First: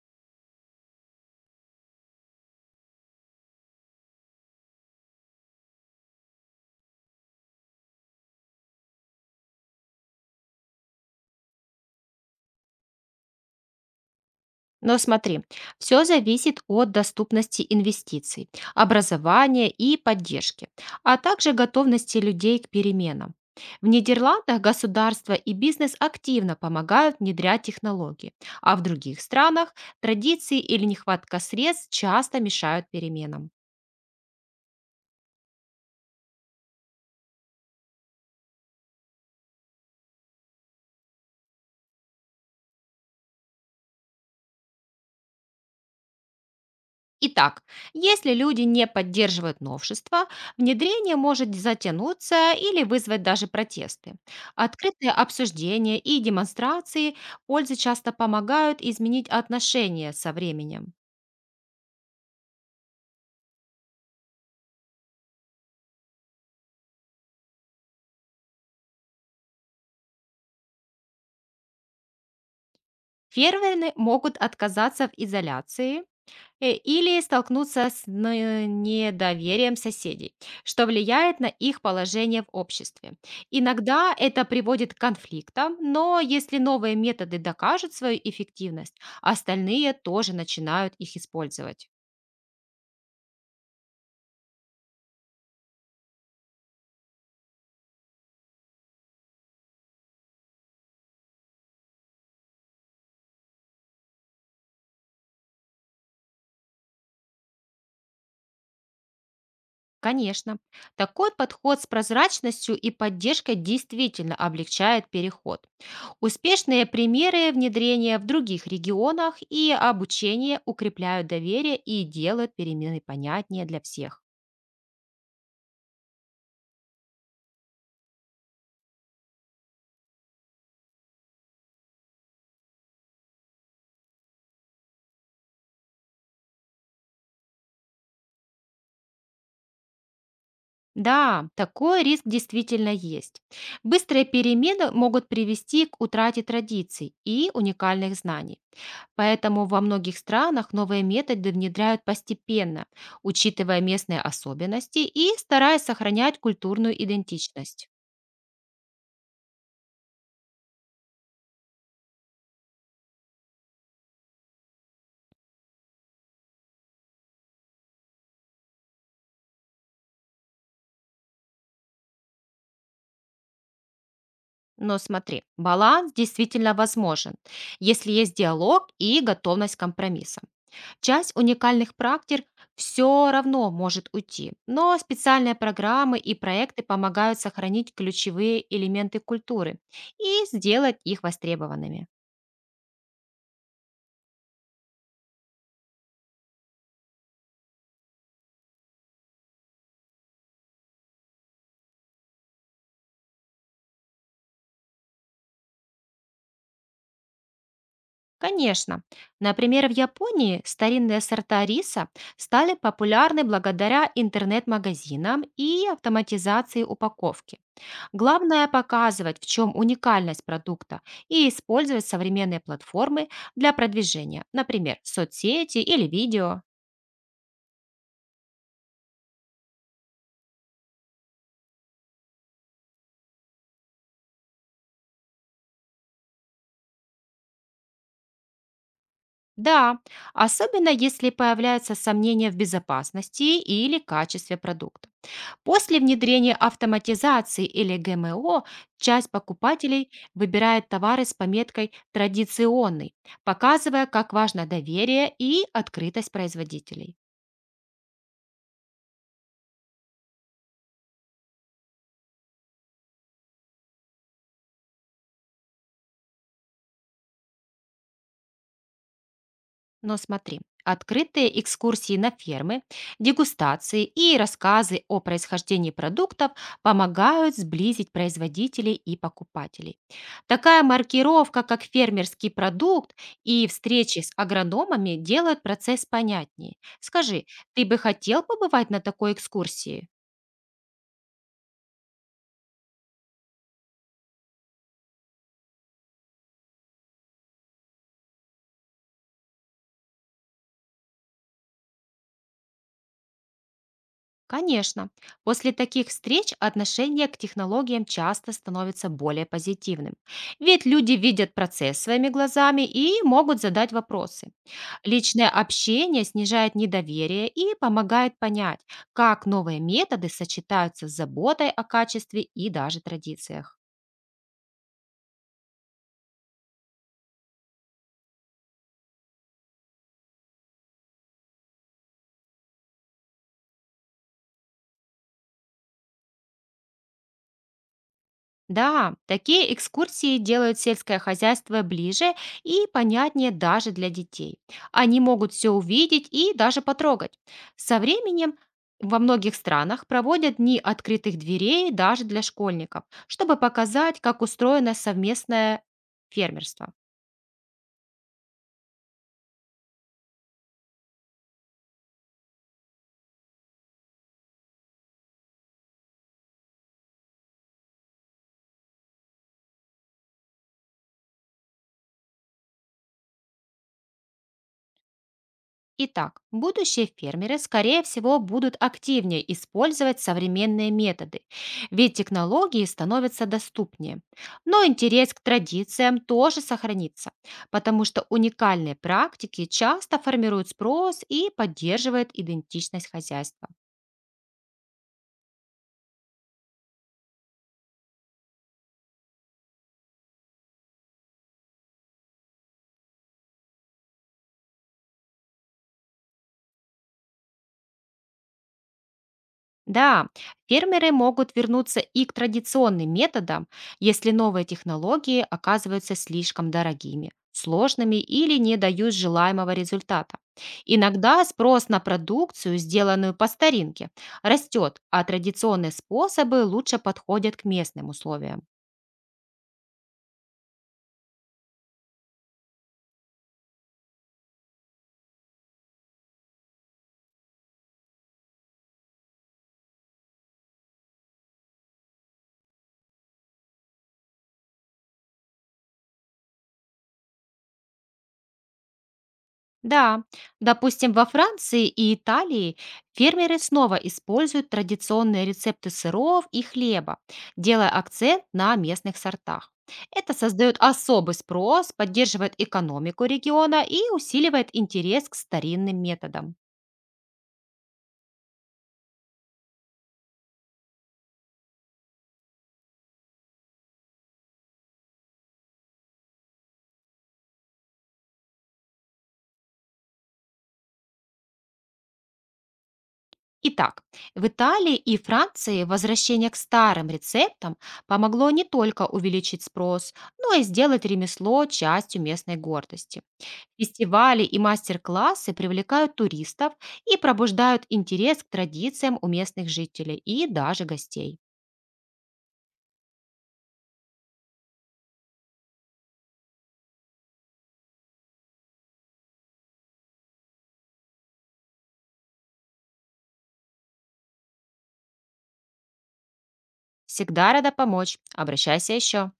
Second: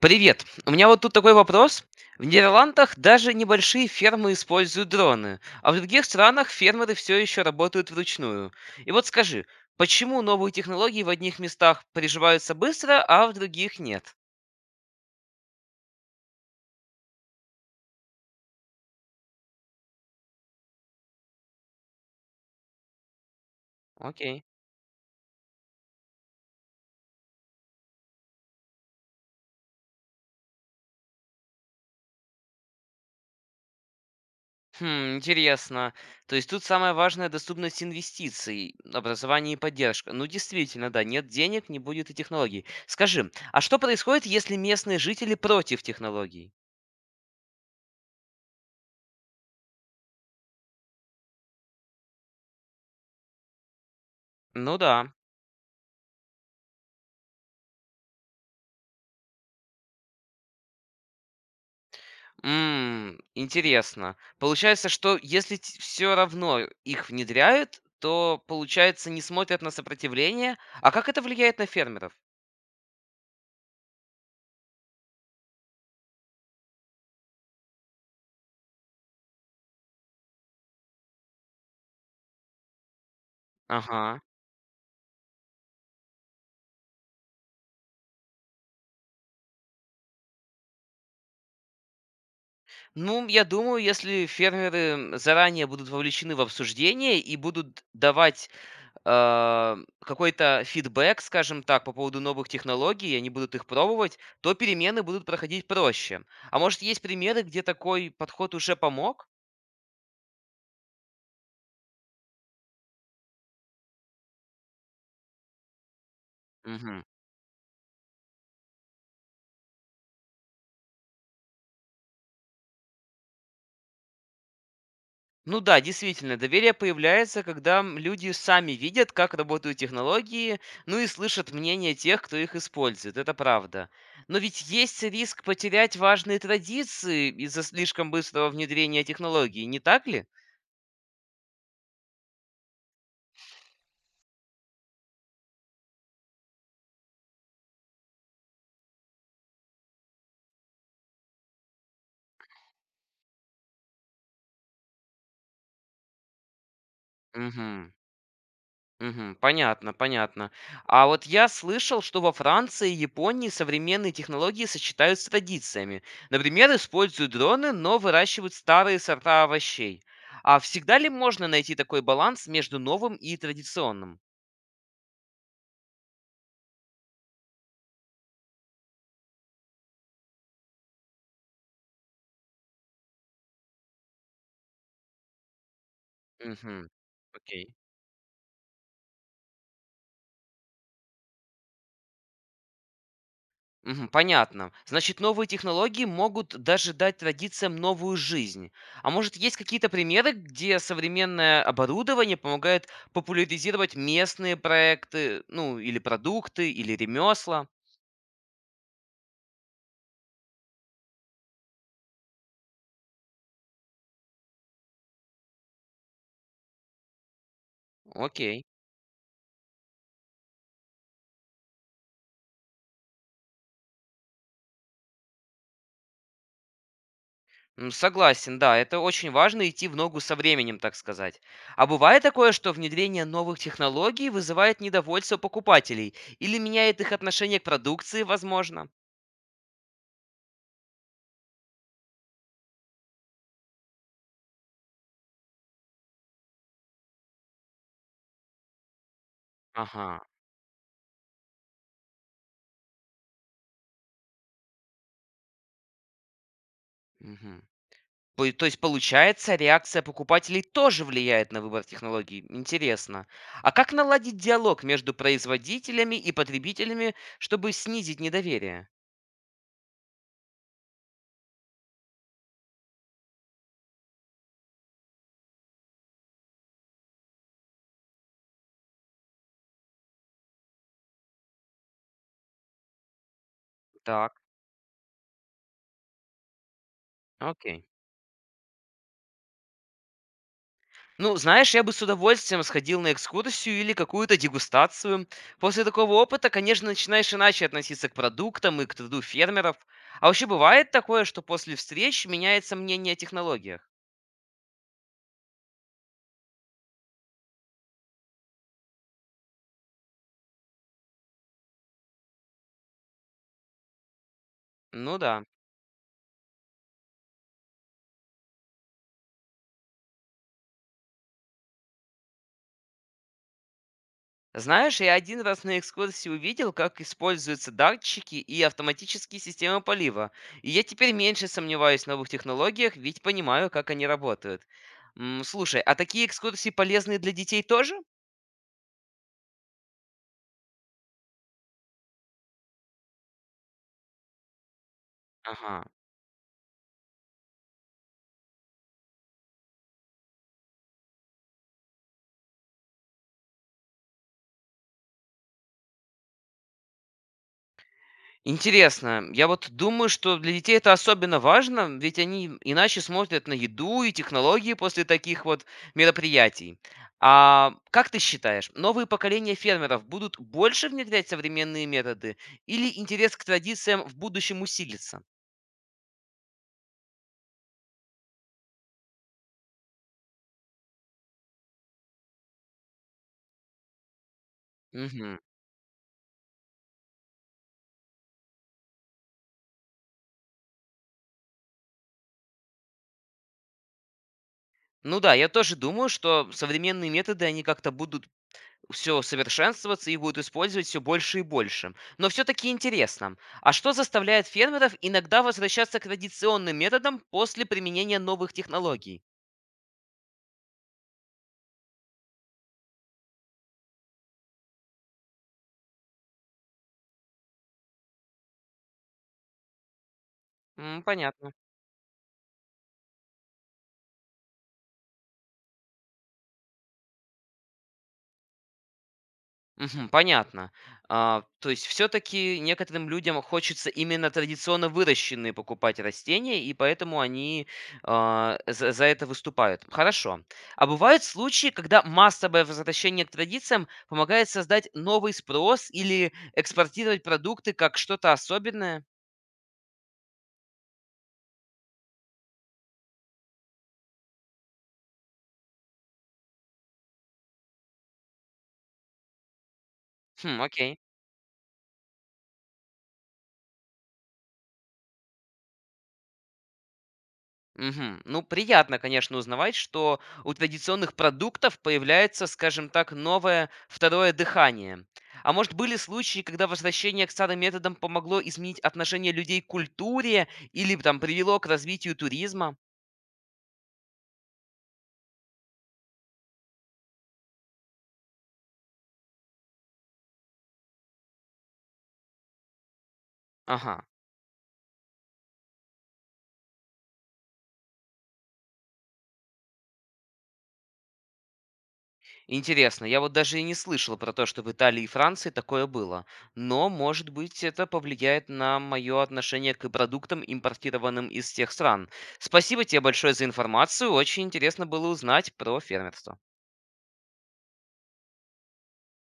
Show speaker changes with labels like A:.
A: Привет. У меня вот тут такой вопрос. В Нидерландах даже небольшие фермы используют дроны, а в других странах фермеры все еще работают вручную. И вот скажи, почему новые технологии в одних местах приживаются быстро, а в других нет?
B: Но смотри, все зависит от доступности инвестиций, образования и поддержки, а также готовности людей к переменам. В
A: Окей.
B: Нидерландах государство и бизнес активно помогают внедрять технологии, а в других странах традиции или нехватка средств часто мешают переменам.
A: Хм, интересно. То есть тут самое важное доступность инвестиций, образование и поддержка. Ну, действительно, да, нет денег, не будет и технологий. Скажи, а что происходит, если местные жители против технологий?
B: Итак, если люди не поддерживают новшества, внедрение может затянуться или вызвать даже протесты.
A: Ну да.
B: Открытые обсуждения и демонстрации пользы часто помогают изменить отношения со временем.
A: М, интересно. Получается, что если все равно их внедряют, то, получается, не смотрят на сопротивление. А как это влияет на фермеров?
B: Ферверны могут отказаться в изоляции, или столкнуться с недоверием соседей, что влияет на их положение в обществе. Иногда
A: Ага.
B: это приводит к конфликтам, но если новые методы докажут свою эффективность, остальные тоже начинают их использовать.
A: Ну, я думаю, если фермеры заранее будут вовлечены в обсуждение и будут давать э, какой-то фидбэк, скажем так, по поводу новых технологий, и они будут их пробовать, то перемены будут проходить проще. А может, есть примеры, где такой подход уже помог?
B: Конечно, такой подход с прозрачностью и поддержкой действительно облегчает переход. Успешные
A: Мгм.
B: примеры внедрения в других регионах и обучение укрепляют доверие и делают перемены понятнее для всех.
A: Ну да, действительно, доверие появляется, когда люди сами видят, как работают технологии, ну и слышат мнение тех, кто их использует. Это правда. Но ведь есть риск потерять важные традиции из-за слишком быстрого внедрения технологий, не так ли?
B: Да, такой риск действительно есть. Быстрые перемены могут привести к утрате традиций и уникальных знаний. Поэтому во многих странах новые методы внедряют постепенно, учитывая местные особенности и стараясь сохранять культурную идентичность.
A: Угу. Мгм. Понятно, понятно. А вот я слышал, что во Франции и Японии современные технологии сочетают с традициями. Например, используют дроны, но выращивают старые сорта овощей. А всегда ли можно найти такой баланс между новым и традиционным?
B: Но смотри, баланс действительно возможен, если есть диалог и готовность к компромиссам. Часть уникальных практик все равно может уйти, но специальные программы и проекты
A: Угу.
B: помогают
A: Окей.
B: сохранить ключевые элементы культуры и сделать их востребованными.
A: Мгм. Понятно. Значит, новые технологии могут даже дать традициям новую жизнь. А может, есть какие-то примеры, где современное оборудование помогает популяризировать местные проекты, ну, или продукты, или ремесла?
B: Конечно, например, в Японии старинные сорта риса стали популярны благодаря интернет-магазинам и автоматизации упаковки.
A: Окей.
B: Главное показывать, в чем уникальность продукта, и использовать современные платформы для продвижения, например, соцсети или видео.
A: Согласен, да, это очень важно идти в ногу со временем, так сказать. А бывает такое, что внедрение новых технологий вызывает недовольство покупателей или меняет их отношение к продукции, возможно?
B: Да, особенно если появляются сомнения в безопасности или качестве продукта. После внедрения автоматизации или ГМО часть покупателей
A: Ага.
B: выбирает товары с пометкой «традиционный», показывая, как важно доверие и открытость производителей.
A: Мгм. Пой то есть, получается, реакция покупателей тоже влияет на выбор технологий. Интересно. А как наладить диалог между производителями и потребителями, чтобы снизить недоверие?
B: Но смотри, открытые экскурсии на фермы, дегустации и рассказы о происхождении продуктов помогают сблизить производителей и покупателей. Такая маркировка, как фермерский продукт и встречи с
A: Так,
B: агрономами делают процесс понятнее. Скажи,
A: окей.
B: ты бы хотел побывать на такой экскурсии?
A: Ну, знаешь, я бы с удовольствием сходил на экскурсию или какую-то дегустацию. После такого опыта, конечно, начинаешь иначе относиться к продуктам и к труду фермеров. А вообще бывает такое, что после встреч меняется мнение о технологиях?
B: Конечно, после таких встреч отношение к технологиям часто становится более позитивным, ведь люди видят процесс своими глазами и могут задать вопросы.
A: Ну да.
B: Личное общение снижает недоверие и помогает понять, как новые методы сочетаются с заботой о качестве и даже традициях.
A: Знаешь, я один раз на экскурсии увидел, как используются датчики и автоматические системы полива. И я теперь меньше сомневаюсь в новых технологиях, ведь понимаю, как они работают. Слушай, а такие экскурсии полезны для детей тоже?
B: Да, такие экскурсии делают сельское хозяйство ближе и понятнее даже для детей. Они могут все
A: Ага.
B: увидеть и даже потрогать. Со временем во многих странах проводят дни открытых дверей даже для школьников, чтобы показать, как устроено совместное фермерство.
A: Интересно. Я вот думаю, что для детей это особенно важно, ведь они иначе смотрят на еду и технологии после таких вот мероприятий. А как ты считаешь, новые поколения фермеров будут больше внедрять современные методы или интерес к традициям в будущем усилится?
B: Итак, будущие фермеры, скорее всего, будут активнее использовать современные методы, ведь технологии становятся доступнее. Но интерес
A: Мгм.
B: к традициям тоже сохранится, потому что уникальные практики часто формируют спрос и поддерживают идентичность хозяйства.
A: Ну да, я тоже думаю, что современные методы, они как-то будут все совершенствоваться и будут использовать все больше и больше. Но все-таки интересно, а что заставляет фермеров иногда возвращаться к традиционным методам после применения новых технологий?
B: Да, фермеры могут вернуться и к традиционным методам, если новые технологии оказываются слишком дорогими, сложными или не дают желаемого результата. Иногда
A: Понятно.
B: спрос на продукцию, сделанную по старинке, растет, а традиционные способы лучше подходят к местным условиям.
A: Мгм. Понятно. А, то есть все-таки некоторым людям хочется именно традиционно выращенные покупать растения, и поэтому они за это выступают. Хорошо. А бывают случаи, когда массовое возвращение к традициям помогает создать новый спрос или экспортировать продукты как что-то особенное?
B: Да, допустим, во Франции и Италии фермеры снова используют традиционные рецепты сыров и хлеба, делая акцент на местных сортах. Это
A: Хм,
B: создает
A: окей.
B: особый спрос, поддерживает экономику региона и усиливает интерес к старинным методам.
A: Мгм. Ну, приятно, конечно, узнавать, что у традиционных продуктов появляется, скажем так, новое второе дыхание. А может, были случаи, когда возвращение к старым методам помогло изменить отношение людей к культуре или там привело к развитию туризма?
B: Итак, в Италии и Франции возвращение к старым рецептам помогло не только увеличить спрос, но и сделать ремесло частью местной гордости.
A: Ага,
B: Фестивали и мастер-классы привлекают туристов и пробуждают интерес к традициям у местных жителей и даже гостей.
A: интересно, я вот даже и не слышал про то, что в Италии и Франции такое было. Но, может быть, это повлияет на мое отношение к продуктам, импортированным из тех стран. Спасибо тебе большое за информацию, очень интересно было узнать про фермерство.
B: Всегда рада помочь. Обращайся еще.